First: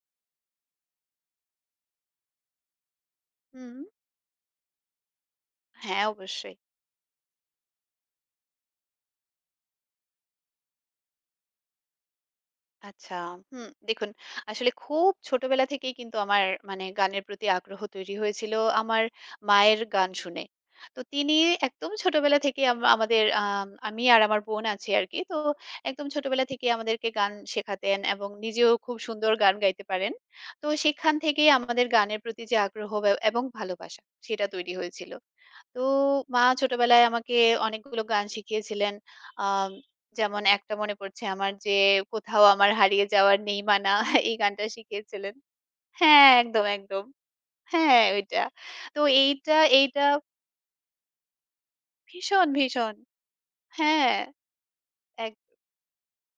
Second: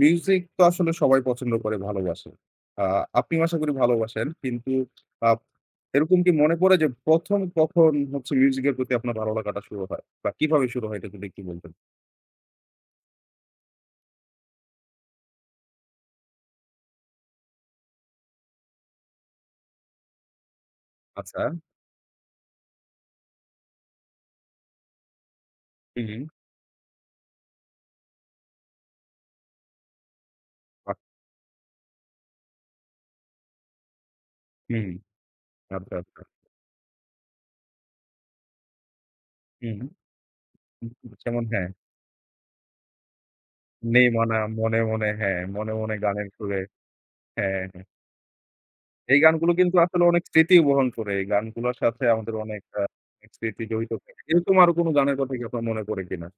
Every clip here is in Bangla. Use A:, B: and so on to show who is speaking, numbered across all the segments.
A: মিউজিক তো আসলে সবাই পছন্দ করে, ভালোবাসে। আ আপনিও আশা করি
B: হুম,
A: ভালোবাসেন। কিন্তু আপ
B: হ্যাঁ,
A: এরকম কি মনে
B: অবশ্যই।
A: পড়ে যে ১ম কখন হচ্ছে মিউজিকের প্রতি আপনার ভালো লাগাটা শুরু হয়? বা কিভাবে শুরু হয় এটা যদি একটু বলতেন?
B: আচ্ছা, হুম, দেখুন আসলে খুব ছোটবেলা থেকেই কিন্তু আমার মানে গানের প্রতি আগ্রহ তৈরি হয়েছিল আমার মায়ের গান শুনে। তো তিনি
A: আচ্ছা।
B: একদম ছোটবেলা থেকেই আম আমাদের আম আমি আর আমার বোন আছি আরকি। তো একদম
A: হুম,
B: ছোটবেলা থেকেই আমাদেরকে গান শেখাতেন এবং নিজেও খুব সুন্দর গান গাইতে পারেন। তো
A: আ
B: সেখান থেকেই আমাদের গানের প্রতি যে আগ্রহ বে এবং ভালোবাসা সেটা তৈরি
A: হুম।
B: হয়েছিল। তো
A: আচ্ছা, আচ্ছা।
B: মা ছোটবেলায় আমাকে অনেকগুলো গান শিখিয়েছিলেন। আম
A: হুম।
B: যেমন একটা মনে পড়ছে
A: যেমন
B: আমার
A: হ্যাঁ,
B: যে, 'কোথাও আমার হারিয়ে যাওয়ার নেই-মানা'
A: নেই
B: এই
A: মানা,
B: গানটা
A: মনে, মনে
B: শিখিয়েছিলেন।
A: হ্যাঁ, মনে, মনে গানের
B: হ্যাঁ,
A: সুরে।
B: একদম, একদম।
A: হ্যাঁ, হ্যাঁ।
B: হ্যাঁ, ওইটা। তো
A: এই গানগুলো
B: এইটা
A: কিন্তু
B: এইটা
A: আসলে অনেক স্মৃতি বহন করে। এই গানগুলোর সাথে আমাদের
B: ভীষণ,
A: অনেক
B: ভীষণ।
A: স্মৃতি জড়িত
B: হ্যাঁ,
A: থাকে। এরকম আরো কোনো গানের কথা
B: এক
A: কি আপনার মনে পড়ে কিনা?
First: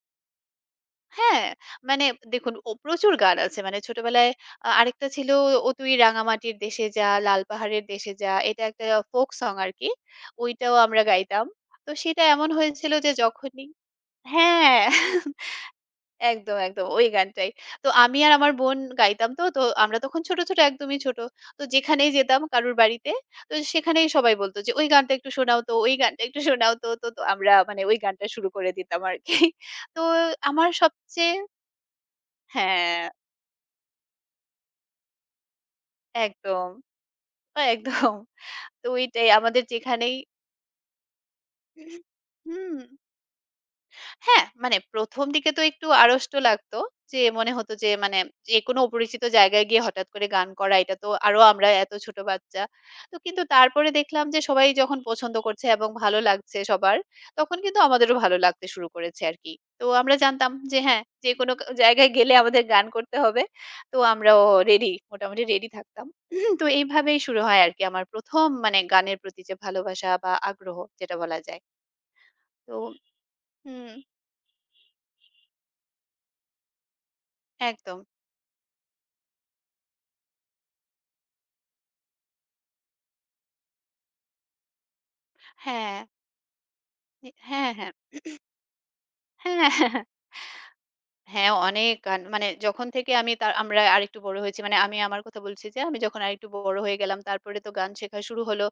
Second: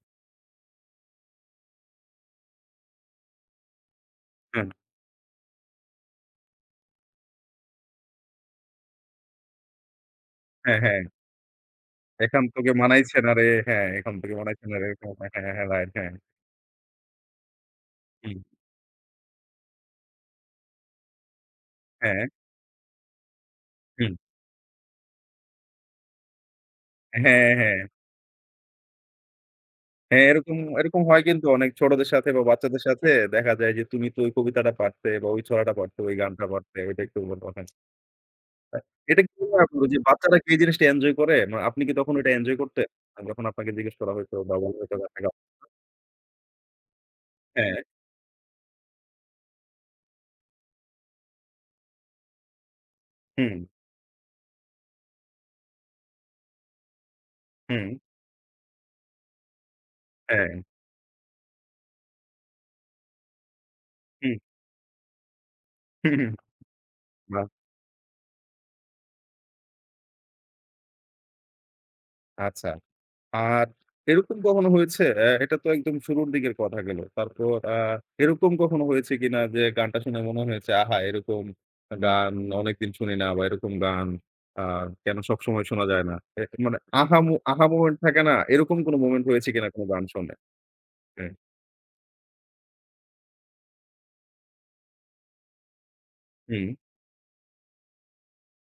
B: হ্যাঁ, মানে দেখুন ও প্রচুর গান আছে। মানে ছোটবেলায়
A: হ্যাঁ,
B: আরেকটা ছিল 'ও তুই রাঙামাটির দেশে যা', 'লাল পাহাড়ের দেশে যা'। এটা একটা ফোক সং আরকি। ওইটাও
A: হ্যাঁ, হ্যাঁ।
B: আমরা গাইতাম। তো সেটা
A: "এখন
B: এমন
A: তোকে
B: হয়েছিল যে
A: মানাইছে না রে,
B: যখনই
A: হ্যাঁ, এখন তোকে মানাইছে না
B: হ্যাঁ।
A: রে।" এরকম হ্যাঁ, হ্যাঁ, রাইট হ্যাঁ।
B: একদম, একদম ওই গানটাই। তো আমি আর
A: হুম,
B: আমার বোন গাইতাম তো, তো আমরা তখন ছোট, ছোট একদমই ছোট। তো যেখানেই
A: হ্যাঁ,
B: যেতাম কারুর বাড়িতে, তো সেখানেই
A: হুম।
B: সবাই বলতো যে, "ওই গানটা একটু শোনাও তো, ওই গানটা একটু শোনাও তো।" তো
A: হ্যাঁ,
B: আমরা মানে
A: হ্যাঁ।
B: ওই গানটা শুরু করে দিতাম আরকি। তো
A: হ্যাঁ, এরকম
B: আমার
A: এরকম হয়
B: সবচেয়ে
A: কিন্তু অনেক ছোটদের সাথে বা বাচ্চাদের
B: হ্যাঁ,
A: সাথে দেখা যায় যে, "তুমি তো ওই কবিতাটা পারতে বা ওই ছড়াটা পারতে, ওই গানটা
B: একদম,
A: পারতে, ওইটা একটু বলো।" হ্যাঁ।
B: একদম। তো
A: এটা
B: ওইটাই
A: কি মনে
B: আমাদের
A: হয় আপনার যে
B: যেখানেই
A: বাচ্চারা কি এই জিনিসটা এনজয় করে? মানে আপনি কি তখন ওইটা এনজয়
B: হুম।
A: করতেন? যখন আপনাকে জিজ্ঞেস করা হইতো
B: হ্যাঁ,
A: বা
B: মানে
A: বলা হইতো গানটা
B: ১ম
A: গাও?
B: দিকে তো একটু আড়ষ্ট লাগতো। যে মনে হতো
A: হ্যাঁ,
B: যে মানে যেকোনো অপরিচিত জায়গায় গিয়ে হঠাৎ করে গান করা এটা তো আরো আমরা এত ছোট বাচ্চা। তো কিন্তু
A: হুম,
B: তারপরে দেখলাম যে সবাই যখন পছন্দ করছে এবং ভালো লাগছে সবার, তখন কিন্তু
A: হুম,
B: আমাদেরও ভালো লাগতে শুরু করেছে আরকি। তো আমরা জানতাম
A: হ্যাঁ,
B: যে হ্যাঁ, যেকোনো জায়গায় গেলে আমাদের গান করতে হবে। তো
A: হুম,
B: আমরাও রেডি, মোটামুটি রেডি থাকতাম।
A: হুম, হুম।
B: তো এইভাবেই শুরু
A: বাহ!
B: হয় আরকি আমার ১ম মানে গানের প্রতি যে ভালোবাসা বা আগ্রহ যেটা বলা যায়।
A: আচ্ছা।
B: তো
A: আর
B: হুম,
A: এরকম কখনো হয়েছে এটা তো একদম শুরুর দিকের কথা গেল। তারপর
B: একদম।
A: এরকম কখনো হয়েছে কিনা যে গানটা শুনে মনে হয়েছে, আহা! এরকম গান অনেকদিন শুনি না বা এরকম গান আ কেন সবসময় শোনা
B: হ্যাঁ,
A: যায় না? মানে আহা
B: হ্যাঁ, হ্যাঁ।
A: মোমেন্ট থাকে না? এরকম কোনো মোমেন্ট হয়েছে
B: হ্যাঁ,
A: কিনা কোনো
B: হ্যাঁ, হ্যাঁ।
A: গান শুনে? হ্যাঁ।
B: হ্যাঁ, অনেক গান মানে যখন থেকে আমি তার আমরা আরেকটু বড় হয়েছি মানে আমি আমার কথা বলছি যে আমি যখন আরেকটু
A: হুম,
B: বড় হয়ে গেলাম তারপরে তো গান শেখা শুরু হলো।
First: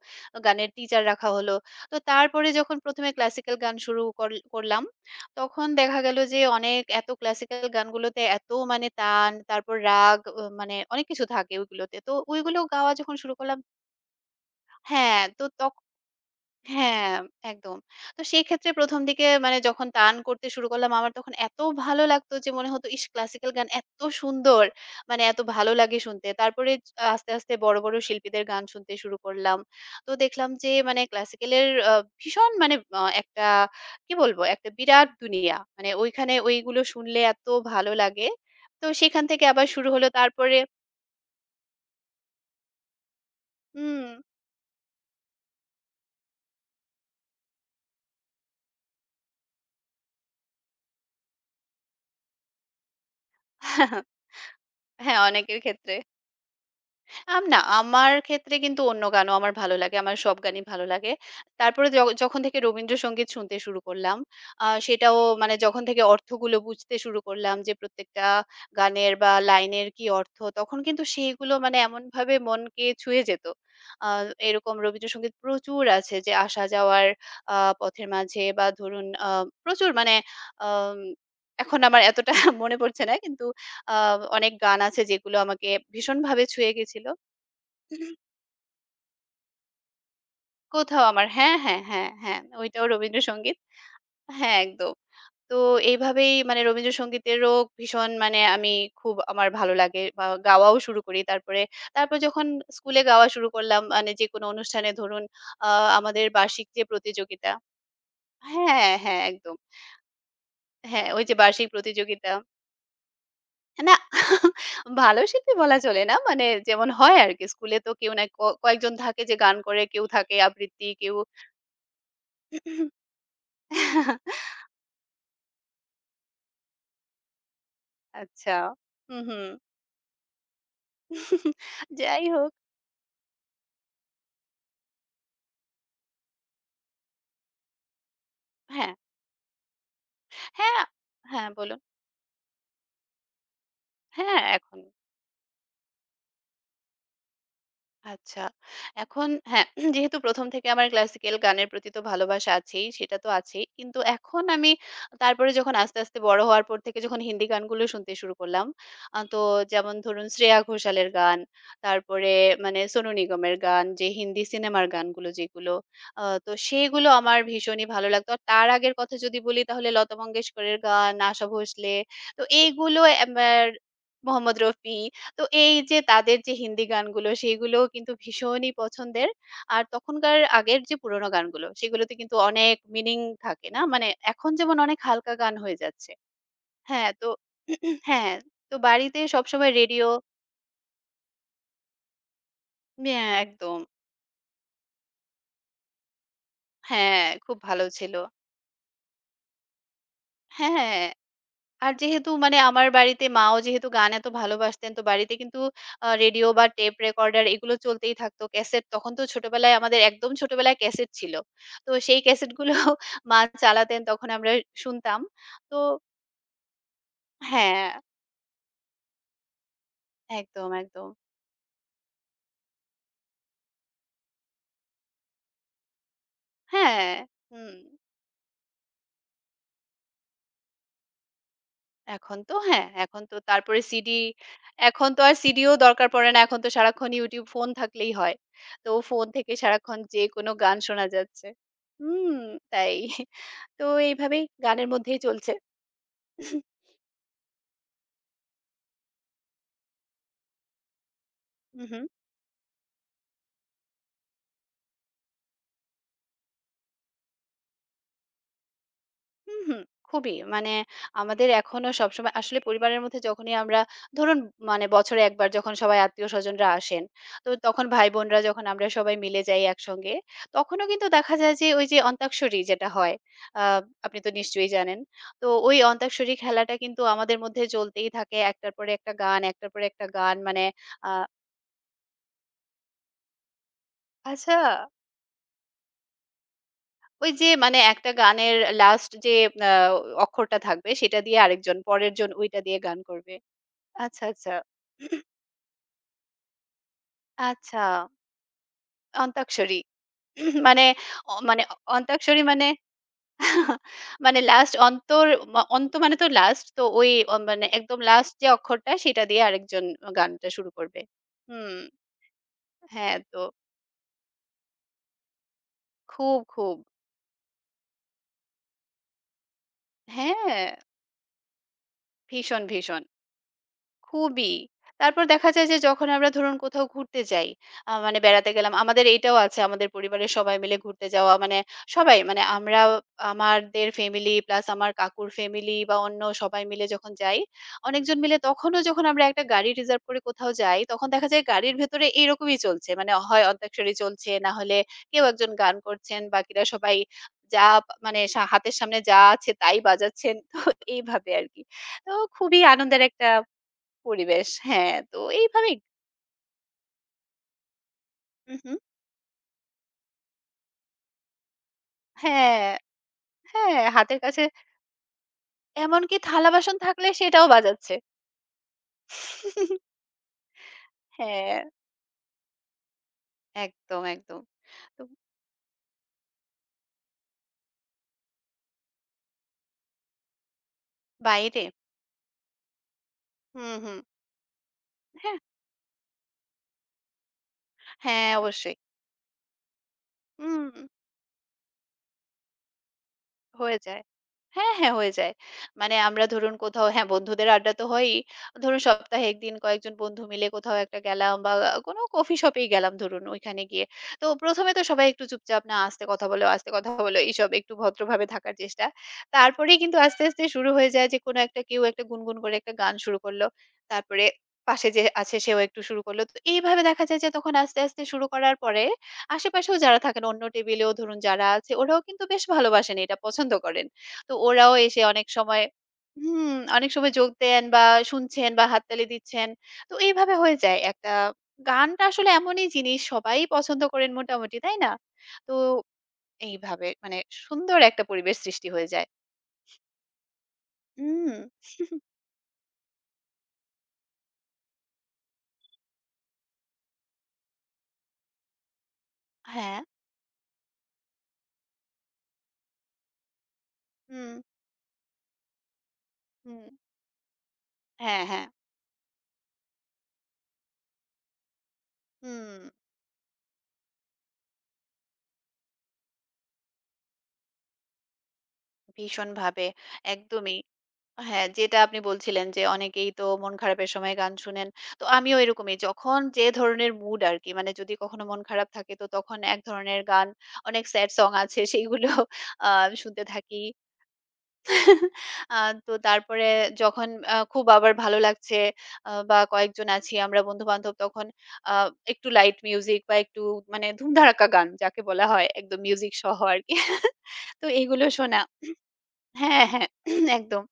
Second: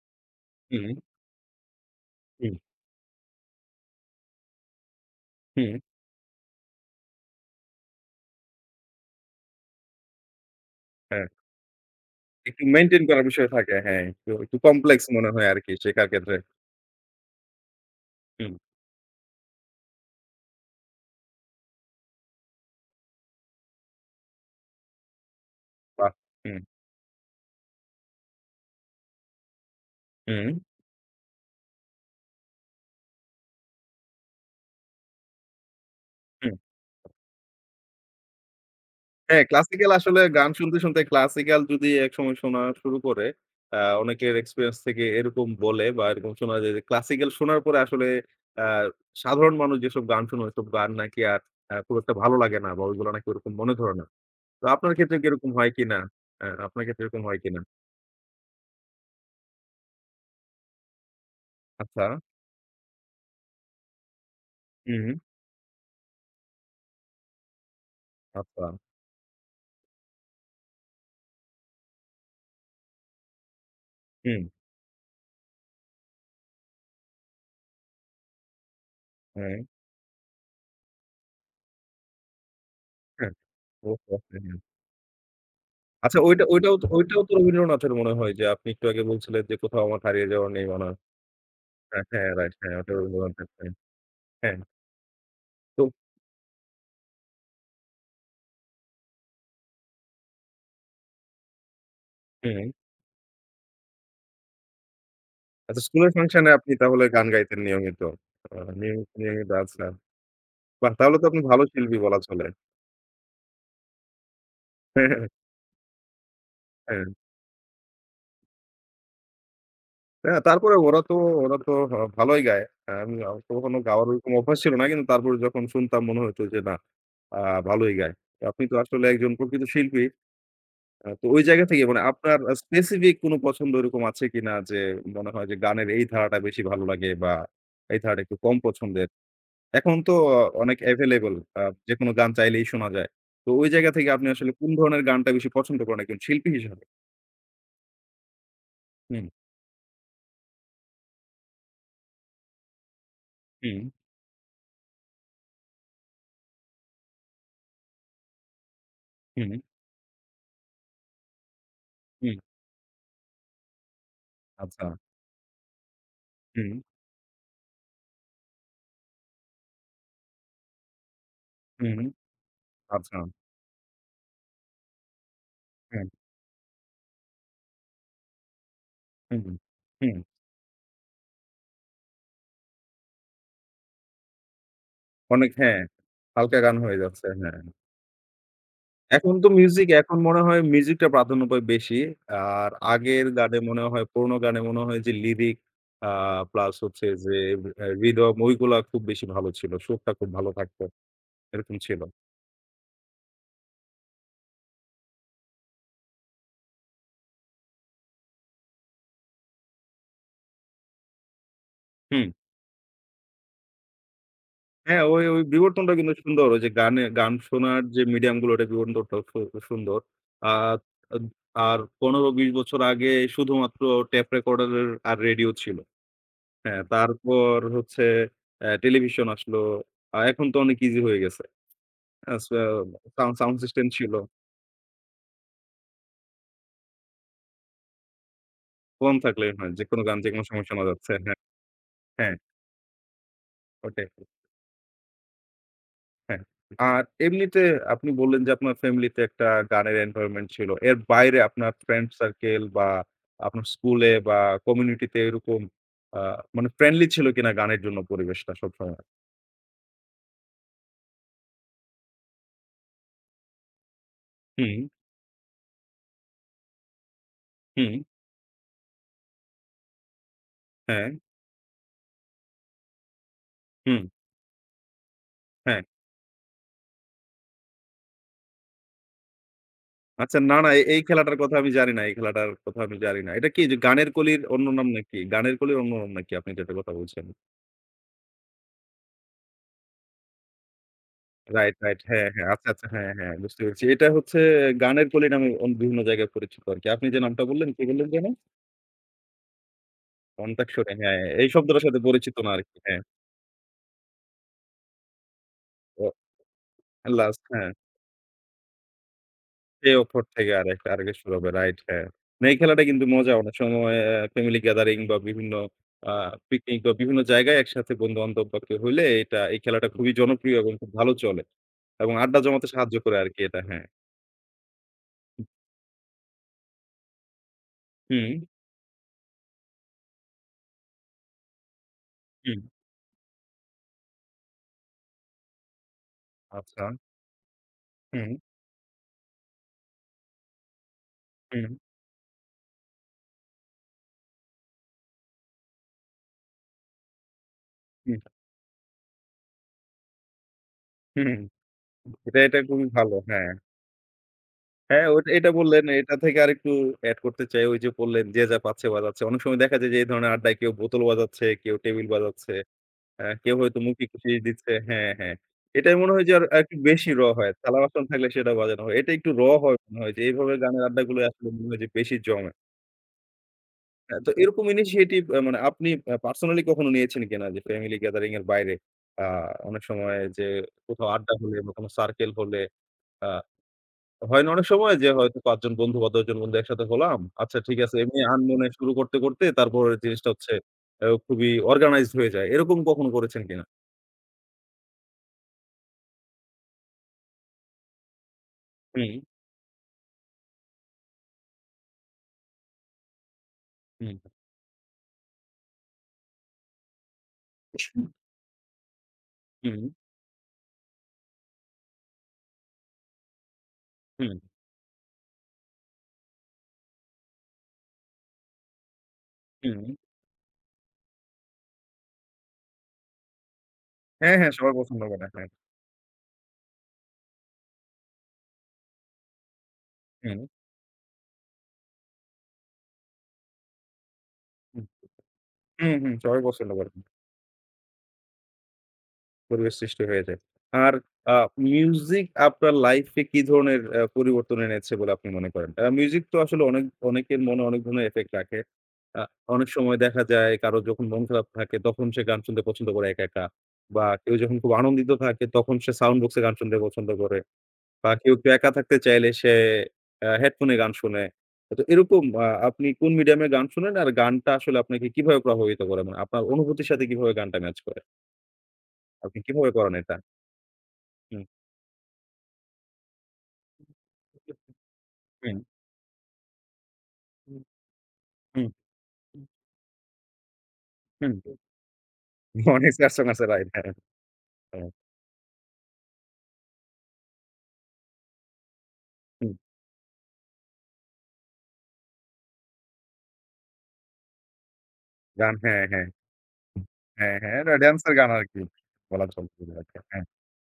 B: গানের
A: হুম,
B: টিচার রাখা হলো। তো তারপরে
A: হুম,
B: যখন ১ম এ ক্লাসিক্যাল গান শুরু করলাম, তখন
A: হুম,
B: দেখা গেল যে অনেক এত ক্লাসিক্যাল গানগুলোতে এত মানে তান, তারপর রাগ ও মানে অনেক কিছু
A: হ্যাঁ।
B: থাকে ওইগুলোতে। তো ওইগুলো
A: একটু
B: গাওয়া
A: মেইনটেইন
B: যখন
A: করার
B: শুরু
A: বিষয়
B: করলাম
A: থাকে। হ্যাঁ, একটু কমপ্লেক্স
B: হ্যাঁ,
A: মনে
B: তো
A: হয় আরকি
B: তখন
A: শেখার ক্ষেত্রে।
B: হ্যাঁ, একদম। তো
A: হুম,
B: সেক্ষেত্রে ১ম দিকে মানে যখন তান করতে শুরু করলাম, আমার তখন এত ভালো লাগতো যে মনে হতো, ইস! ক্লাসিক্যাল গান এত সুন্দর! মানে এত ভালো লাগে
A: বাহ!
B: শুনতে।
A: হুম,
B: তারপরে আস্তে, আস্তে বড়, বড় শিল্পীদের গান শুনতে শুরু করলাম। তো
A: হুম।
B: দেখলাম যে মানে ক্লাসিক্যালের ভীষণ মানে একটা কি বলবো? একটা বিরাট দুনিয়া। মানে ওইখানে ওইগুলো শুনলে এত ভালো লাগে। তো সেখান
A: হ্যাঁ,
B: থেকে আবার শুরু
A: ক্লাসিক্যাল
B: হলো।
A: আসলে গান
B: তারপরে
A: শুনতে ক্লাসিক্যাল যদি একসময় শোনা শুরু করে,
B: হুম।
A: অনেকের এক্সপেরিয়েন্স থেকে এরকম বলে বা এরকম শোনা যায় যে, ক্লাসিক্যাল শোনার পরে আসলে আ সাধারণ মানুষ যেসব গান শোনে, ওইসব গান নাকি আর খুব একটা ভালো লাগে না বা ওইগুলো নাকি ওরকম মনে ধরে না। তো আপনার ক্ষেত্রে
B: হ্যাঁ,
A: কি এরকম
B: অনেকের
A: হয়
B: ক্ষেত্রে।
A: কিনা? আপনার ক্ষেত্রে এরকম হয়
B: না,
A: কিনা?
B: আমার ক্ষেত্রে কিন্তু অন্য গানও আমার ভালো লাগে। আমার সব গানই ভালো লাগে। তারপরে
A: আচ্ছা।
B: যখন থেকে রবীন্দ্রসঙ্গীত শুনতে শুরু করলাম,
A: হুম, হুম।
B: সেটাও মানে যখন থেকে অর্থগুলো বুঝতে শুরু করলাম যে প্রত্যেকটা
A: আচ্ছা।
B: গানের বা লাইনের কি অর্থ, তখন কিন্তু সেইগুলো মানে এমনভাবে মনকে ছুঁয়ে যেত। আ
A: হুম,
B: এরকম রবীন্দ্রসঙ্গীত প্রচুর আছে যে আসা যাওয়ার পথের মাঝে বা ধরুন
A: হ্যাঁ,
B: প্রচুর মানে আম এখন আমার এতটা মনে পড়ছে না।
A: হ্যাঁ।
B: কিন্তু আ
A: বুঝতে পারছি,
B: অনেক
A: হ্যাঁ।
B: গান আছে যেগুলো আমাকে
A: আচ্ছা
B: ভীষণভাবে ছুঁয়ে গেছিল।
A: ওইটাও তো রবীন্দ্রনাথের মনে হয় যে, আপনি একটু আগে বলছিলেন যে, "কোথাও আমার হারিয়ে যাওয়ার নেই অনাথ।"
B: কোথাও আমার হ্যাঁ, হ্যাঁ,
A: হ্যাঁ,
B: হ্যাঁ,
A: হ্যাঁ,
B: হ্যাঁ,
A: রাইট হ্যাঁ,
B: ওইটাও
A: ওটা রবীন্দ্রনাথের।
B: রবীন্দ্রসঙ্গীত।
A: হ্যাঁ।
B: হ্যাঁ,
A: হ্যাঁ,
B: একদম। তো
A: তো
B: এইভাবেই মানে রবীন্দ্রসঙ্গীতেরও ভীষণ মানে আমি খুব আমার ভালো লাগে বা গাওয়াও শুরু করি। তারপরে, তারপর যখন
A: হুম।
B: স্কুলে গাওয়া শুরু করলাম মানে যেকোনো অনুষ্ঠানে ধরুন আ
A: আচ্ছা স্কুলের
B: আমাদের
A: ফাংশনে
B: বার্ষিক
A: আপনি
B: যে
A: তাহলে গান
B: প্রতিযোগিতা
A: গাইতেন নিয়মিত।
B: হ্যাঁ, হ্যাঁ,
A: নিয়মিত
B: একদম।
A: আচ্ছা। বাহ!
B: হ্যাঁ,
A: তাহলে
B: ওই
A: তো
B: যে
A: আপনি ভালো
B: বার্ষিক
A: শিল্পী বলা
B: প্রতিযোগিতা
A: চলে।
B: না ভালো
A: হ্যাঁ,
B: শিল্পী বলা চলে না। মানে যেমন
A: হ্যাঁ,
B: হয় আরকি স্কুলে তো কেউ না কয়েকজন থাকে যে গান করে, কেউ থাকে
A: হ্যাঁ, তারপরে
B: আবৃত্তি,
A: ওরা তো
B: কেউ
A: ওরা তো হ ভালোই গায়। আহ, আমি কখনো গাওয়ার ওরকম অভ্যাস ছিল না। কিন্তু তারপরে যখন শুনতাম মনে হতো যে না আ ভালোই গায়। তো
B: আচ্ছা।
A: আপনি তো আসলে
B: হুম,
A: একজন
B: হুম।
A: প্রকৃত শিল্পী। তো ওই জায়গা থেকে মানে
B: যাই
A: আপনার
B: হোক।
A: স্পেসিফিক কোনো পছন্দ এরকম আছে কিনা যে মনে হয় যে গানের এই ধারাটা বেশি ভালো লাগে বা এই ধারাটা একটু কম
B: হ্যাঁ।
A: পছন্দের? এখন তো অনেক
B: হ্যাঁ,
A: এভেইলেবল।
B: হ্যাঁ
A: আ
B: বলুন।
A: যেকোনো গান চাইলেই শোনা যায়। তো ওই জায়গা থেকে আপনি
B: হ্যাঁ,
A: আসলে কোন
B: এখন
A: ধরনের গানটা বেশি পছন্দ করেন একজন শিল্পী হিসাবে?
B: আচ্ছা।
A: হুম,
B: এখন হ্যাঁ, যেহেতু ১ম থেকে আমার ক্লাসিক্যাল গানের প্রতি তো ভালোবাসা আছেই, সেটা তো আছেই।
A: হুম,
B: কিন্তু এখন আমি তারপরে যখন আস্তে, আস্তে বড় হওয়ার পর থেকে যখন হিন্দি গানগুলো শুনতে শুরু করলাম, তো
A: হুম,
B: যেমন ধরুন শ্রেয়া ঘোষালের গান, তারপরে
A: হুম।
B: মানে সোনু নিগমের গান, যে হিন্দি
A: আচ্ছা।
B: সিনেমার গানগুলো যেগুলো, তো
A: হুম,
B: সেগুলো আমার ভীষণই ভালো লাগতো। আর তার আগের কথা যদি বলি তাহলে লতা মঙ্গেশকরের গান, আশা ভোসলে।
A: হুম,
B: তো এইগুলো
A: আচ্ছা।
B: আমার মোহাম্মদ রফি তো এই যে
A: হুম,
B: তাদের যে হিন্দি গানগুলো সেগুলোও কিন্তু ভীষণই পছন্দের।
A: হুম,
B: আর
A: হুম।
B: তখনকার আগের যে পুরোনো গানগুলো সেগুলোতে কিন্তু অনেক মিনিং থাকে না? মানে এখন যেমন অনেক হালকা
A: অনেক
B: গান হয়ে
A: হ্যাঁ,
B: যাচ্ছে।
A: হালকা গান হয়ে
B: হ্যাঁ,
A: যাচ্ছে।
B: তো
A: হ্যাঁ।
B: হ্যাঁ, তো বাড়িতে
A: এখন তো
B: সবসময়
A: মিউজিক
B: রেডিও
A: এখন মনে হয় মিউজিকটা প্রাধান্য পায় বেশি। আর আগের গানে
B: একদম।
A: মনে হয় পুরোনো গানে মনে হয় যে লিরিক আ প্লাস হচ্ছে
B: হ্যাঁ,
A: যে
B: খুব ভালো
A: এ
B: ছিল।
A: হৃদয়ম ওইগুলা খুব বেশি ভালো ছিল। সুরটা খুব ভালো
B: হ্যাঁ।
A: থাকতো।
B: হ্যাঁ,
A: এরকম
B: আর
A: ছিল।
B: যেহেতু মানে আমার বাড়িতে মাও যেহেতু গান এত ভালোবাসতেন তো বাড়িতে কিন্তু রেডিও বা টেপ রেকর্ডার এগুলো চলতেই থাকতো। ক্যাসেট তখন তো ছোটবেলায় আমাদের একদম ছোটবেলায় ক্যাসেট ছিল। তো সেই
A: হুম।
B: ক্যাসেটগুলো মা চালাতেন তখন আমরা
A: হ্যাঁ,
B: শুনতাম।
A: ওই
B: তো
A: বিবর্তনটা কিন্তু সুন্দর। ওই যে গানে গান শোনার
B: হ্যাঁ,
A: যে মিডিয়াম গুলো ওটার বিবর্তনটাও সুন্দর।
B: একদম,
A: আর
B: একদম।
A: আদ আর ১৫-২০ বছর আগে শুধুমাত্র টেপ রেকর্ডার আর রেডিও ছিল। হ্যাঁ,
B: হ্যাঁ,
A: তারপর
B: হুম।
A: হচ্ছে টেলিভিশন আসলো। এখন তো অনেক ইজি হয়ে গেছে। আ
B: এখন তো
A: সা
B: হ্যাঁ, এখন
A: সাউন্ড
B: তো
A: সাউন্ড
B: তারপরে
A: সিস্টেম ছিল।
B: সিডি, এখন তো আর সিডিও দরকার পড়ে না। এখন তো সারাক্ষণ YouTube ফোন থাকলেই হয়। তো
A: ফোন
B: ফোন
A: থাকলেই
B: থেকে
A: হয়।
B: সারাক্ষণ
A: যেকোনো গান যেকোনো
B: যেকোনো
A: সময়
B: গান
A: শোনা
B: শোনা
A: যাচ্ছে। হ্যাঁ,
B: যাচ্ছে।
A: হ্যাঁ,
B: হুম, তাই। তো
A: ওটাই।
B: এইভাবেই গানের মধ্যেই চলছে।
A: হ্যাঁ। আর এমনিতে আপনি বললেন যে আপনার ফ্যামিলিতে একটা গানের এনভায়রনমেন্ট ছিল। এর বাইরে আপনার
B: হু, হু।
A: ফ্রেন্ড সার্কেল বা আপনার স্কুলে বা কমিউনিটিতে এরকম আ মানে ফ্রেন্ডলি ছিল কিনা গানের জন্য পরিবেশটা সবসময়?
B: হুম, হুম। খুবই। মানে আমাদের এখনো সবসময় আসলে পরিবারের মধ্যে যখনই আমরা ধরুন
A: হুম,
B: মানে বছরে একবার যখন সবাই আত্মীয়-স্বজনরা আসেন, তো তখন
A: হুম,
B: ভাই-বোনরা যখন আমরা সবাই মিলে যাই একসঙ্গে, তখনও কিন্তু
A: হ্যাঁ,
B: দেখা যায় যে ওই যে অন্তাক্ষরী যেটা হয়, আ
A: হুম,
B: আপনি তো নিশ্চয়ই জানেন। তো ওই
A: হ্যাঁ।
B: অন্তাক্ষরী খেলাটা কিন্তু আমাদের মধ্যে চলতেই থাকে। একটার পরে একটা গান, একটার পরে একটা গান
A: আচ্ছা না,
B: মানে
A: না, এই
B: আ
A: খেলাটার কথা আমি জানি না। এই খেলাটার কথা আমি জানি না। এটা কি যে গানের কলির
B: আচ্ছা
A: অন্য নাম নাকি? গানের কলির অন্য নাম নাকি আপনি যেটার কথা বলছেন?
B: ওই যে মানে একটা গানের লাস্ট যে আ অক্ষরটা থাকবে সেটা দিয়ে আরেকজন,
A: রাইট।
B: পরের
A: হ্যাঁ,
B: জন
A: হ্যাঁ।
B: ওইটা
A: আচ্ছা,
B: দিয়ে
A: আচ্ছা।
B: গান
A: হ্যাঁ, হ্যাঁ।
B: করবে।
A: বুঝতে পেরেছি। এটা
B: আচ্ছা,
A: হচ্ছে
B: আচ্ছা।
A: গানের কলি নামে বিভিন্ন জায়গায় পরিচিত আরকি। আপনি যে নামটা বললেন, কি
B: আচ্ছা,
A: বললেন যেন?
B: অন্তাক্ষরী।
A: কন্টাক্ট
B: মানে
A: হ্যাঁ,
B: অ
A: এই
B: মানে অ
A: শব্দটার সাথে পরিচিত
B: অন্তাক্ষরী
A: না
B: মানে
A: আরকি। হ্যাঁ,
B: মানে লাস্ট অন্তর অন্ত
A: ও
B: মানে তো লাস্ট তো ওই
A: লাস্ট
B: মানে
A: হ্যাঁ,
B: একদম লাস্ট যে অক্ষরটা সেটা দিয়ে আরেকজন
A: সে অক্ষর
B: গানটা
A: থেকে আর
B: শুরু
A: একটা আরেকটা
B: করবে।
A: আরেকে শুরু হবে।
B: হুম,
A: রাইট হ্যাঁ। না এই খেলাটা কিন্তু
B: হ্যাঁ,
A: মজা।
B: তো
A: অনেক সময় ফ্যামিলি গ্যাদারিং বা বিভিন্ন আ
B: খুব, খুব।
A: পিকনিক বা বিভিন্ন জায়গায় একসাথে বন্ধু-বান্ধব বা কেউ হইলে এই খেলাটা খুবই
B: হ্যাঁ,
A: জনপ্রিয় এবং খুব ভালো চলে। এবং আড্ডা
B: ভীষণ,
A: জমাতে সাহায্য
B: ভীষণ।
A: করে আরকি এটা হ্যাঁ।
B: খুবই। তারপর দেখা যায় যে যখন আমরা ধরুন কোথাও ঘুরতে যাই, মানে
A: হুম,
B: বেড়াতে গেলাম। আমাদের এইটাও আছে আমাদের পরিবারের সবাই মিলে ঘুরতে যাওয়া মানে সবাই মানে
A: হুম।
B: আমরা আমাদের ফ্যামিলি প্লাস আমার কাকুর ফ্যামিলি বা অন্য সবাই
A: আচ্ছা।
B: মিলে যখন যাই, অনেকজন
A: হুম,
B: মিলে তখনও যখন আমরা একটা গাড়ি রিজার্ভ করে কোথাও যাই, তখন দেখা যায়
A: হুম,
B: গাড়ির ভেতরে এইরকমই চলছে। মানে হয় অন্তাক্ষরী চলছে, না হলে কেউ একজন গান করছেন, বাকিরা সবাই যা পা-
A: হুম,
B: মানে সা হাতের সামনে যা আছে তাই বাজাচ্ছেন। তো
A: হুম।
B: এইভাবে আরকি। তো
A: এটা
B: খুবই
A: খুবই
B: আনন্দের
A: ভালো।
B: একটা
A: হ্যাঁ।
B: পরিবেশ। হ্যাঁ,
A: হ্যাঁ,
B: তো
A: ওটা এটা
B: এইভাবেই
A: বললেন। এটা থেকে আরেকটু এড করতে চাই। ওই যে বললেন, যে
B: হু,
A: যা
B: হু।
A: পাচ্ছে বাজাচ্ছে। অনেক সময় দেখা যায় যে এই ধরনের আড্ডায় কেউ বোতল বাজাচ্ছে, কেউ টেবিল বাজাচ্ছে,
B: হ্যাঁ,
A: কেউ হয়তো
B: হ্যাঁ,
A: মুখে
B: হাতের
A: ঘুষি
B: কাছে
A: দিচ্ছে। হ্যাঁ, হ্যাঁ। এটাই মনে
B: এমনকি
A: হয় যে আর আরেকটু
B: থালা-বাসন থাকলে
A: বেশি র
B: সেটাও
A: হয়।
B: বাজাচ্ছে।
A: থালা-বাসন থাকলে সেটা বাজানো হয়। এটা একটু র হয় মনে হয় যে এইভাবে গানের আড্ডাগুলো আসলে
B: হ্যাঁ,
A: মনে হয় যে বেশি জমে।
B: একদম,
A: তো
B: একদম।
A: এরকম
B: তো
A: ইনিশিয়েটিভ মানে আপনি পার্সোনালি কখনো নিয়েছেন কিনা? যে ফ্যামিলি গ্যাদারিং এর বাইরে আ অনেক সময় যে কোথাও আড্ডা হলে
B: বাইরে
A: বা কোনো সার্কেল হলে আ
B: হুম, হুম।
A: হয় না অনেক সময় যে
B: হ্যাঁ,
A: হয়তো ৫ জন বন্ধু বা ১০ জন বন্ধু একসাথে হলাম। আচ্ছা ঠিক আছে এমনি
B: হ্যাঁ,
A: আনমনে
B: অবশ্যই।
A: শুরু করতে তারপর জিনিসটা হচ্ছে
B: হুম।
A: খুবই অর্গানাইজড হয়ে যায়। এরকম কখনো করেছেন কিনা?
B: হয়ে যায়। হ্যাঁ, হ্যাঁ হয়ে যায়। মানে আমরা ধরুন কোথাও হ্যাঁ, বন্ধুদের আড্ডা তো হয়ই। ধরুন
A: হুম,
B: সপ্তাহে ১ দিন কয়েকজন বন্ধু মিলে কোথাও একটা গেলাম বা কোনো কফি শপেই গেলাম ধরুন ওইখানে গিয়ে।
A: হুম,
B: তো ১ম এ তো সবাই একটু চুপচাপ না আস্তে কথা বলো, আস্তে কথা বলো এইসব একটু ভদ্রভাবে থাকার চেষ্টা। তারপরেই
A: হুম,
B: কিন্তু আস্তে, আস্তে শুরু হয়ে যায় যে কোনো একটা কেউ একটা গুনগুন করে একটা গান শুরু করল। তারপরে
A: হুম,
B: পাশে যে আছে সেও একটু শুরু করল। তো এইভাবে দেখা যায় যে তখন আস্তে, আস্তে শুরু করার পরে আশেপাশেও
A: হুম।
B: যারা থাকেন অন্য টেবিলেও ধরুন যারা আছে ওরাও কিন্তু বেশ ভালোবাসেন এটা, পছন্দ করেন। তো
A: হ্যাঁ, হ্যাঁ সবাই
B: ওরাও এসে
A: পছন্দ করে।
B: অনেক
A: হ্যাঁ,
B: সময় হুম, অনেক সময় যোগ দেন বা শুনছেন বা হাততালি দিচ্ছেন। তো এইভাবে
A: হুম,
B: হয়ে যায় একটা গানটা আসলে এমনই জিনিস সবাই পছন্দ করেন মোটামুটি, তাই
A: হুম,
B: না? তো
A: হুম, হুম সবাই পছন্দ
B: এইভাবে
A: করে।
B: মানে সুন্দর একটা পরিবেশ সৃষ্টি হয়ে যায়।
A: পরিবেশ সৃষ্টি হয়ে যায়। আর আ
B: উম
A: মিউজিক আপনার লাইফে কি ধরনের পরিবর্তন এনেছে বলে আপনি মনে করেন? মিউজিক তো আসলে অনেক অনেকের মনে অনেক ধরনের ইফেক্ট রাখে। আ অনেক
B: হ্যাঁ,
A: সময় দেখা যায় কারো যখন মন খারাপ থাকে তখন সে গান শুনতে পছন্দ করে একা। বা
B: হুম,
A: কেউ যখন খুব আনন্দিত থাকে তখন সে সাউন্ড বক্সে গান
B: হুম।
A: শুনতে পছন্দ করে। বা
B: হ্যাঁ,
A: কেউ
B: হ্যাঁ।
A: একটু একা থাকতে চাইলে সে হেডফোনে গান শোনে। তো এরকম
B: হুম,
A: আপনি কোন মিডিয়ামে গান শোনেন? আর গানটা আসলে আপনাকে কিভাবে প্রভাবিত করে? মানে আপনার অনুভূতির সাথে কিভাবে গানটা ম্যাচ করে? আপনি
B: ভীষণভাবে
A: কিভাবে করেন এটা?
B: একদমই। হ্যাঁ, যেটা আপনি বলছিলেন যে অনেকেই তো মন খারাপের সময় গান শুনেন। তো আমিও
A: হুম,
B: এরকমই যখন যে ধরনের মুড আরকি মানে যদি কখনো মন
A: হুম,
B: খারাপ থাকে তো তখন এক ধরনের গান অনেক স্যাড সং
A: হুম।
B: আছে সেইগুলো আ
A: অনেক স্যাড
B: শুনতে
A: সং আছে
B: থাকি।
A: রাইট। হ্যাঁ, হ্যাঁ। হ্যাঁ,
B: আ তো তারপরে যখন খুব আবার ভালো লাগছে বা
A: হুম,
B: কয়েকজন আছি আমরা বন্ধু-বান্ধব তখন আ একটু লাইট মিউজিক বা একটু মানে ধুমধারাক্কা গান যাকে বলা হয়
A: গান
B: একদম
A: হ্যাঁ, হ্যাঁ।
B: মিউজিক সহ আরকি।
A: হ্যাঁ, হ্যাঁ,
B: তো
A: এটা
B: এগুলো
A: ড্যান্সের গান
B: শোনা
A: আরকি। বলা চলে
B: হ্যাঁ, হ্যাঁ
A: এটাকে। হ্যাঁ,
B: একদম।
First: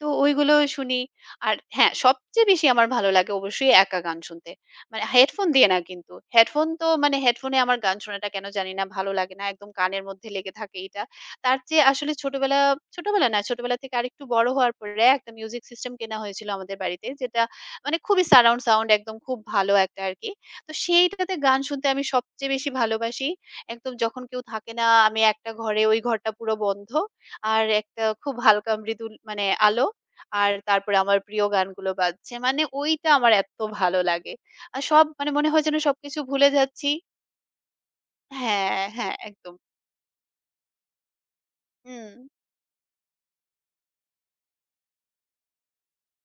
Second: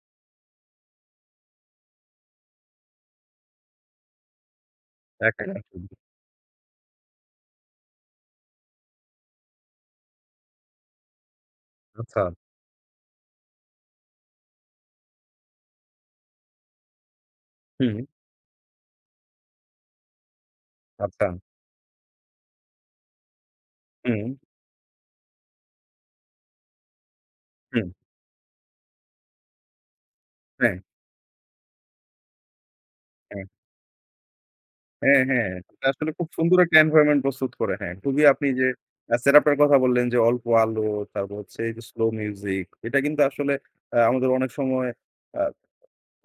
B: তো ওইগুলো শুনি। আর হ্যাঁ, সবচেয়ে বেশি আমার ভালো লাগে অবশ্যই একা গান শুনতে। মানে
A: একা
B: হেডফোন
A: গান
B: দিয়ে না
A: শুনবি।
B: কিন্তু। হেডফোন তো মানে হেডফোনে আমার গান শোনাটা কেন জানি না ভালো লাগে না। একদম কানের মধ্যে লেগে থাকে এটা। তার চেয়ে আসলে
A: আচ্ছা।
B: ছোটবেলা থেকে আরেকটু বড় হওয়ার পরে একটা মিউজিক সিস্টেম কেনা হয়েছিল আমাদের বাড়িতে। যেটা
A: হুম,
B: মানে খুবই সারাউন্ড সাউন্ড একদম খুব ভালো একটা আরকি। তো
A: আচ্ছা।
B: সেইটাতে গান শুনতে আমি সবচেয়ে বেশি ভালোবাসি। একদম যখন
A: হুম,
B: কেউ থাকে না আমি একটা ঘরে, ওই ঘরটা পুরো বন্ধ। আর
A: হুম।
B: একটা খুব হালকা মৃদু মানে আলো আর
A: হ্যাঁ,
B: তারপরে আমার প্রিয় গানগুলো বাজছে। মানে ওইটা আমার
A: হ্যাঁ,
B: এত ভালো লাগে। আর সব
A: হ্যাঁ,
B: মানে
A: হ্যাঁ।
B: মনে হয় যেন
A: এটা আসলে
B: সবকিছু
A: খুব
B: ভুলে
A: সুন্দর একটা
B: যাচ্ছি
A: এনভায়রনমেন্ট প্রস্তুত করে। হ্যাঁ, খুবই আপনি যে
B: হ্যাঁ, হ্যাঁ,
A: সেটআপ এর
B: একদম।
A: কথা বললেন যে অল্প আলো, তারপর হচ্ছে এই যে স্লো
B: হুম।
A: মিউজিক। এটা কিন্তু আসলে আমাদের অনেক সময় আ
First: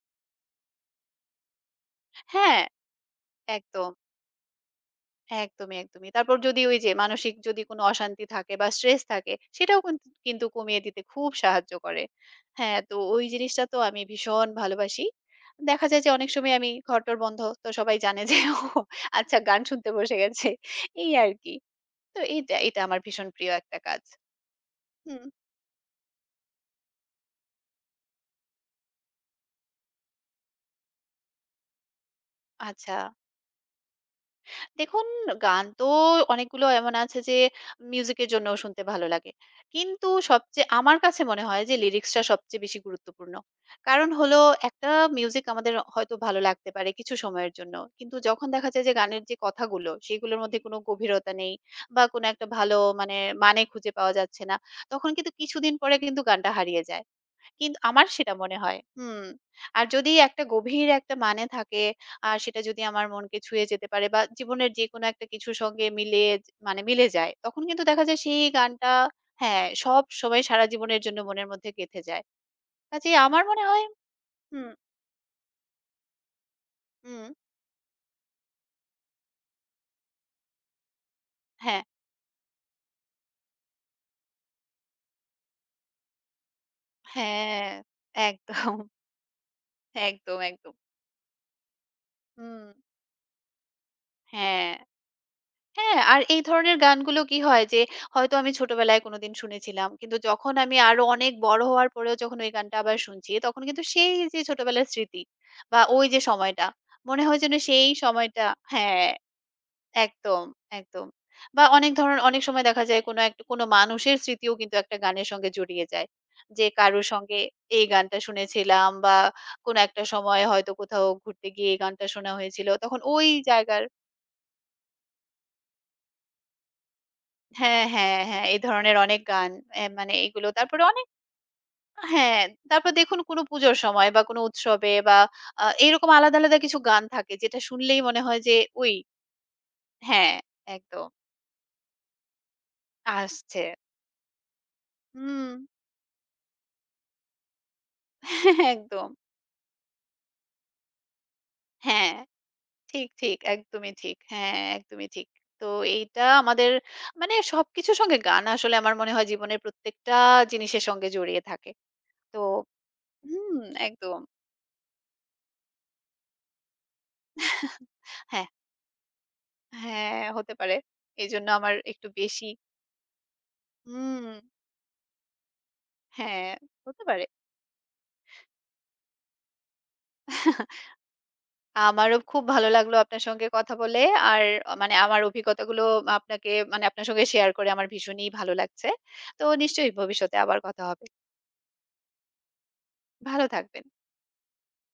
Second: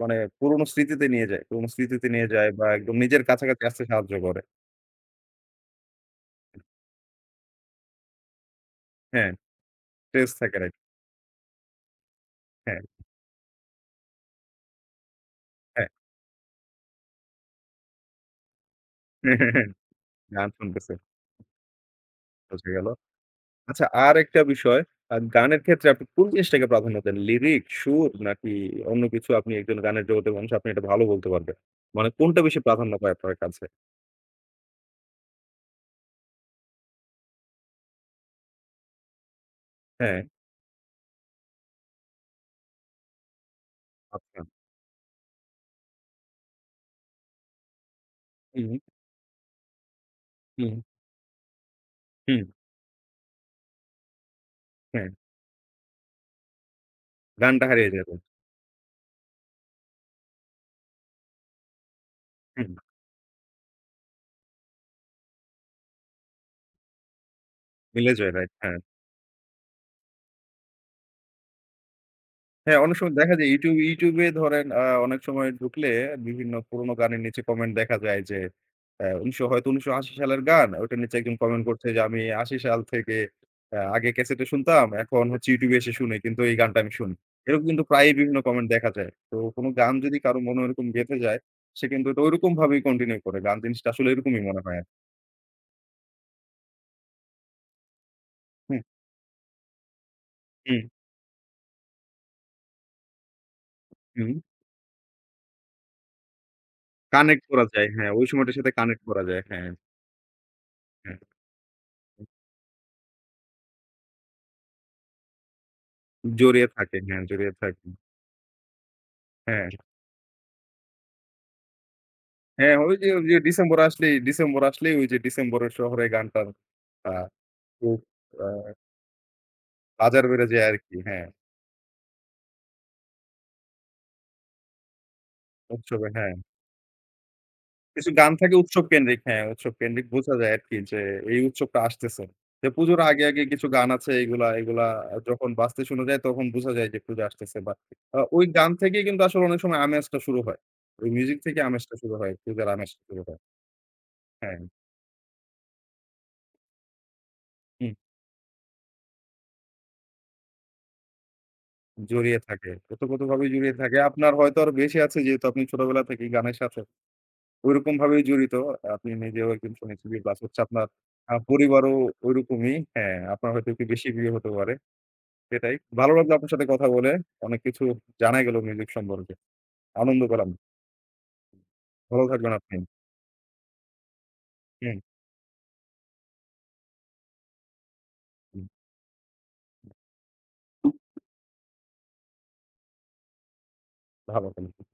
A: মানে পুরোনো স্মৃতিতে নিয়ে যায়। পুরোনো স্মৃতিতে নিয়ে যায়
B: হ্যাঁ,
A: বা একদম নিজের কাছাকাছি আসতে
B: একদম।
A: সাহায্য করে।
B: একদমই, একদমই। তারপর যদি ওই যে মানসিক যদি কোনো অশান্তি থাকে বা স্ট্রেস
A: হ্যাঁ,
B: থাকে সেটাও কিন্তু
A: স্ট্রেস
B: কিন্তু
A: থাকে না।
B: কমিয়ে দিতে খুব সাহায্য করে। হ্যাঁ,
A: হ্যাঁ,
B: তো ওই জিনিসটা তো আমি ভীষণ ভালোবাসি। দেখা
A: হ্যাঁ।
B: যায় যে অনেক সময় আমি ঘরটর বন্ধ। তো সবাই জানে যে ও আচ্ছা গান শুনতে বসে গেছে।
A: গান শুনতেছে।
B: এই আরকি। তো এটা,
A: বোঝা
B: এটা
A: গেল।
B: আমার ভীষণ প্রিয় একটা
A: আচ্ছা
B: কাজ।
A: আরেকটা বিষয়,
B: হুম।
A: গানের ক্ষেত্রে আপনি কোন জিনিসটাকে প্রাধান্য দেন? লিরিক, সুর নাকি অন্য কিছু আপনি একজন গানের জগতের মানুষ আপনি এটা ভালো বলতে পারবেন। মানে কোনটা বেশি প্রাধান্য
B: আচ্ছা।
A: পায় আপনার কাছে?
B: দেখুন গান তো অনেকগুলো এমন আছে যে মিউজিকের জন্যও শুনতে ভালো লাগে। কিন্তু
A: হ্যাঁ,
B: সবচেয়ে আমার কাছে মনে হয় যে লিরিক্সটা সবচেয়ে বেশি গুরুত্বপূর্ণ। কারণ হলো
A: আচ্ছা।
B: একটা মিউজিক আমাদের হয়তো ভালো লাগতে পারে কিছু সময়ের জন্য। কিন্তু যখন
A: হুম,
B: দেখা
A: হুম,
B: যায় যে গানের যে কথাগুলো সেগুলোর মধ্যে
A: হুম,
B: কোনো গভীরতা নেই বা কোনো
A: হুম,
B: একটা ভালো মানে মানে খুঁজে পাওয়া যাচ্ছে না।
A: হ্যাঁ।
B: তখন কিন্তু কিছুদিন পরে কিন্তু গানটা হারিয়ে যায়।
A: গানটা
B: কিন্তু
A: হারিয়ে
B: আমার
A: যাবে।
B: সেটা মনে হয়। হুম। আর যদি একটা গভীর একটা মানে থাকে, আর সেটা
A: হুম,
B: যদি আমার মনকে ছুঁয়ে যেতে পারে বা জীবনের যেকোনো একটা কিছুর সঙ্গে মিলিয়ে মানে মিলে যায়, তখন কিন্তু দেখা
A: মিলে
B: যায়
A: যায়
B: সেই
A: রাইট হ্যাঁ।
B: গানটা হ্যাঁ, সবসময় সারা জীবনের জন্য মনের মধ্যে গেঁথে যায়।
A: হ্যাঁ, অনেক সময়
B: কাজেই
A: দেখা
B: আমার
A: যায়
B: মনে হয়
A: YouTube এ ধরেন
B: হুম,
A: অনেক সময় ঢুকলে বিভিন্ন পুরোনো গানের
B: হুম,
A: নিচে কমেন্ট দেখা যায় যে ১৯০০ হয়তো ১৯৮০ সালের গান, ওইটার নিচে একজন কমেন্ট
B: হ্যাঁ,
A: করছে যে, "আমি ৮০ সাল থেকে আগে ক্যাসেটে শুনতাম, এখন হচ্ছে YouTube এ এসে শুনি। কিন্তু এই গানটা আমি শুনি।"
B: হ্যাঁ,
A: এরকম কিন্তু প্রায়ই বিভিন্ন কমেন্ট
B: একদম,
A: দেখা যায়। তো কোনো গান যদি কারো
B: একদম,
A: মনে
B: একদম।
A: ওরকম গেঁথে যায়, সে কিন্তু ওটা
B: হুম,
A: ঐরকমভাবেই কন্টিনিউ করে। গান জিনিসটা আসলে এরকমই মনে
B: হ্যাঁ।
A: হয় আরকি।
B: হ্যাঁ, আর এই ধরনের গানগুলো কি হয় যে হয়তো আমি
A: হুম,
B: ছোটবেলায় কোনোদিন শুনেছিলাম। কিন্তু যখন আমি
A: হুম,
B: আরো অনেক বড় হওয়ার পরেও যখন ওই গানটা আবার শুনছি, তখন কিন্তু সেই
A: হুম।
B: যে ছোটবেলার স্মৃতি বা ওই যে সময়টা, মনে হয়
A: কানেক্ট
B: যেন
A: করা যায়।
B: সেই
A: হ্যাঁ, ওই
B: সময়টা
A: সময়টার সাথে কানেক্ট
B: হ্যাঁ,
A: করা যায়। হ্যাঁ,
B: একদম, একদম।
A: হ্যাঁ।
B: বা অনেক ধরনের অনেক সময় দেখা যায় কোনো একটা কোনো মানুষের স্মৃতিও কিন্তু একটা গানের সঙ্গে জড়িয়ে যায়। যে
A: জড়িয়ে থাকে।
B: কারো
A: হ্যাঁ,
B: সঙ্গে
A: জড়িয়ে থাকে।
B: এই গানটা শুনেছিলাম বা
A: হ্যাঁ।
B: কোনো একটা সময় হয়তো কোথাও ঘুরতে গিয়ে এই গানটা শোনা হয়েছিল।
A: হ্যাঁ,
B: তখন ওই
A: ডিসেম্বর
B: জায়গার
A: আসলেই ডিসেম্বর আসলেই ওই যে, ডিসেম্বরের শহরে গানটার আ
B: হ্যাঁ,
A: খুব
B: হ্যাঁ,
A: আ
B: হ্যাঁ। এই ধরনের অনেক গান মানে
A: বাজার বেড়ে
B: এগুলো
A: যায়
B: তারপরে
A: আরকি।
B: অনেক
A: হ্যাঁ,
B: হ্যাঁ, তারপর দেখুন কোনো পুজোর সময় বা কোনো উৎসবে বা
A: উৎসবে
B: এইরকম
A: হ্যাঁ।
B: আলাদা, আলাদা কিছু গান থাকে যেটা শুনলেই
A: কিছু
B: মনে
A: গান
B: হয়
A: থাকে
B: যে
A: উৎসব
B: ওই
A: কেন্দ্রিক। হ্যাঁ, উৎসব কেন্দ্রিক বোঝা
B: হ্যাঁ,
A: যায় আরকি যে,
B: একদম
A: এই উৎসবটা আসতেছে। যে, পুজোর আগে,
B: আসছে।
A: কিছু গান আছে এগুলা যখন
B: হুম,
A: বাজতে শোনা যায় তখন বোঝা যায় যে, পুজো আসতেছে বা ওই গান থেকেই
B: একদম।
A: কিন্তু আসলে অনেক সময় আমেজটা শুরু হয়। ওই মিউজিক থেকে আমেজটা
B: হ্যাঁ,
A: শুরু হয়, পূজার আমেজটা
B: ঠিক,
A: শুরু
B: ঠিক।
A: হয়।
B: একদমই ঠিক।
A: হ্যাঁ,
B: হ্যাঁ, একদমই ঠিক। তো এইটা আমাদের মানে
A: হুম,
B: সবকিছুর সঙ্গে গান আসলে আমার মনে হয় জীবনের প্রত্যেকটা জিনিসের সঙ্গে জড়িয়ে থাকে। তো
A: জড়িয়ে থাকে। ওতপ্রোতভাবেই
B: হুম,
A: জড়িয়ে থাকে।
B: একদম।
A: আপনার হয়তো আরো বেশি আছে যেহেতু আপনি ছোটবেলা থেকেই গানের সাথে ঐরকম ভাবেই
B: হ্যাঁ।
A: জড়িত। আপনি নিজেও একদিন শুনেছি যে
B: হ্যাঁ,
A: প্লাস
B: হতে
A: হচ্ছে
B: পারে।
A: আপনার
B: এজন্য আমার
A: পরিবারও
B: একটু বেশি
A: ঐরকমই। হ্যাঁ, আপনার হয়তো একটু বেশি
B: হুম,
A: বিয়ে হতে পারে। সেটাই। ভালো লাগলো
B: হ্যাঁ,
A: আপনার সাথে কথা
B: হতে
A: বলে।
B: পারে।
A: অনেক কিছু জানা গেল মিউজিক সম্পর্কে। আনন্দ পেলাম।
B: আমারও
A: ভালো
B: খুব
A: থাকবেন
B: ভালো
A: আপনি।
B: লাগলো আপনার সঙ্গে কথা বলে। আর মানে
A: হুম,
B: আমার অভিজ্ঞতাগুলো আপনাকে মানে আপনার সঙ্গে শেয়ার করে আমার ভীষণই ভালো
A: হুম।
B: লাগছে। তো নিশ্চয়ই ভবিষ্যতে আবার কথা হবে। ভালো থাকবেন।
A: ভালো থাকবেন।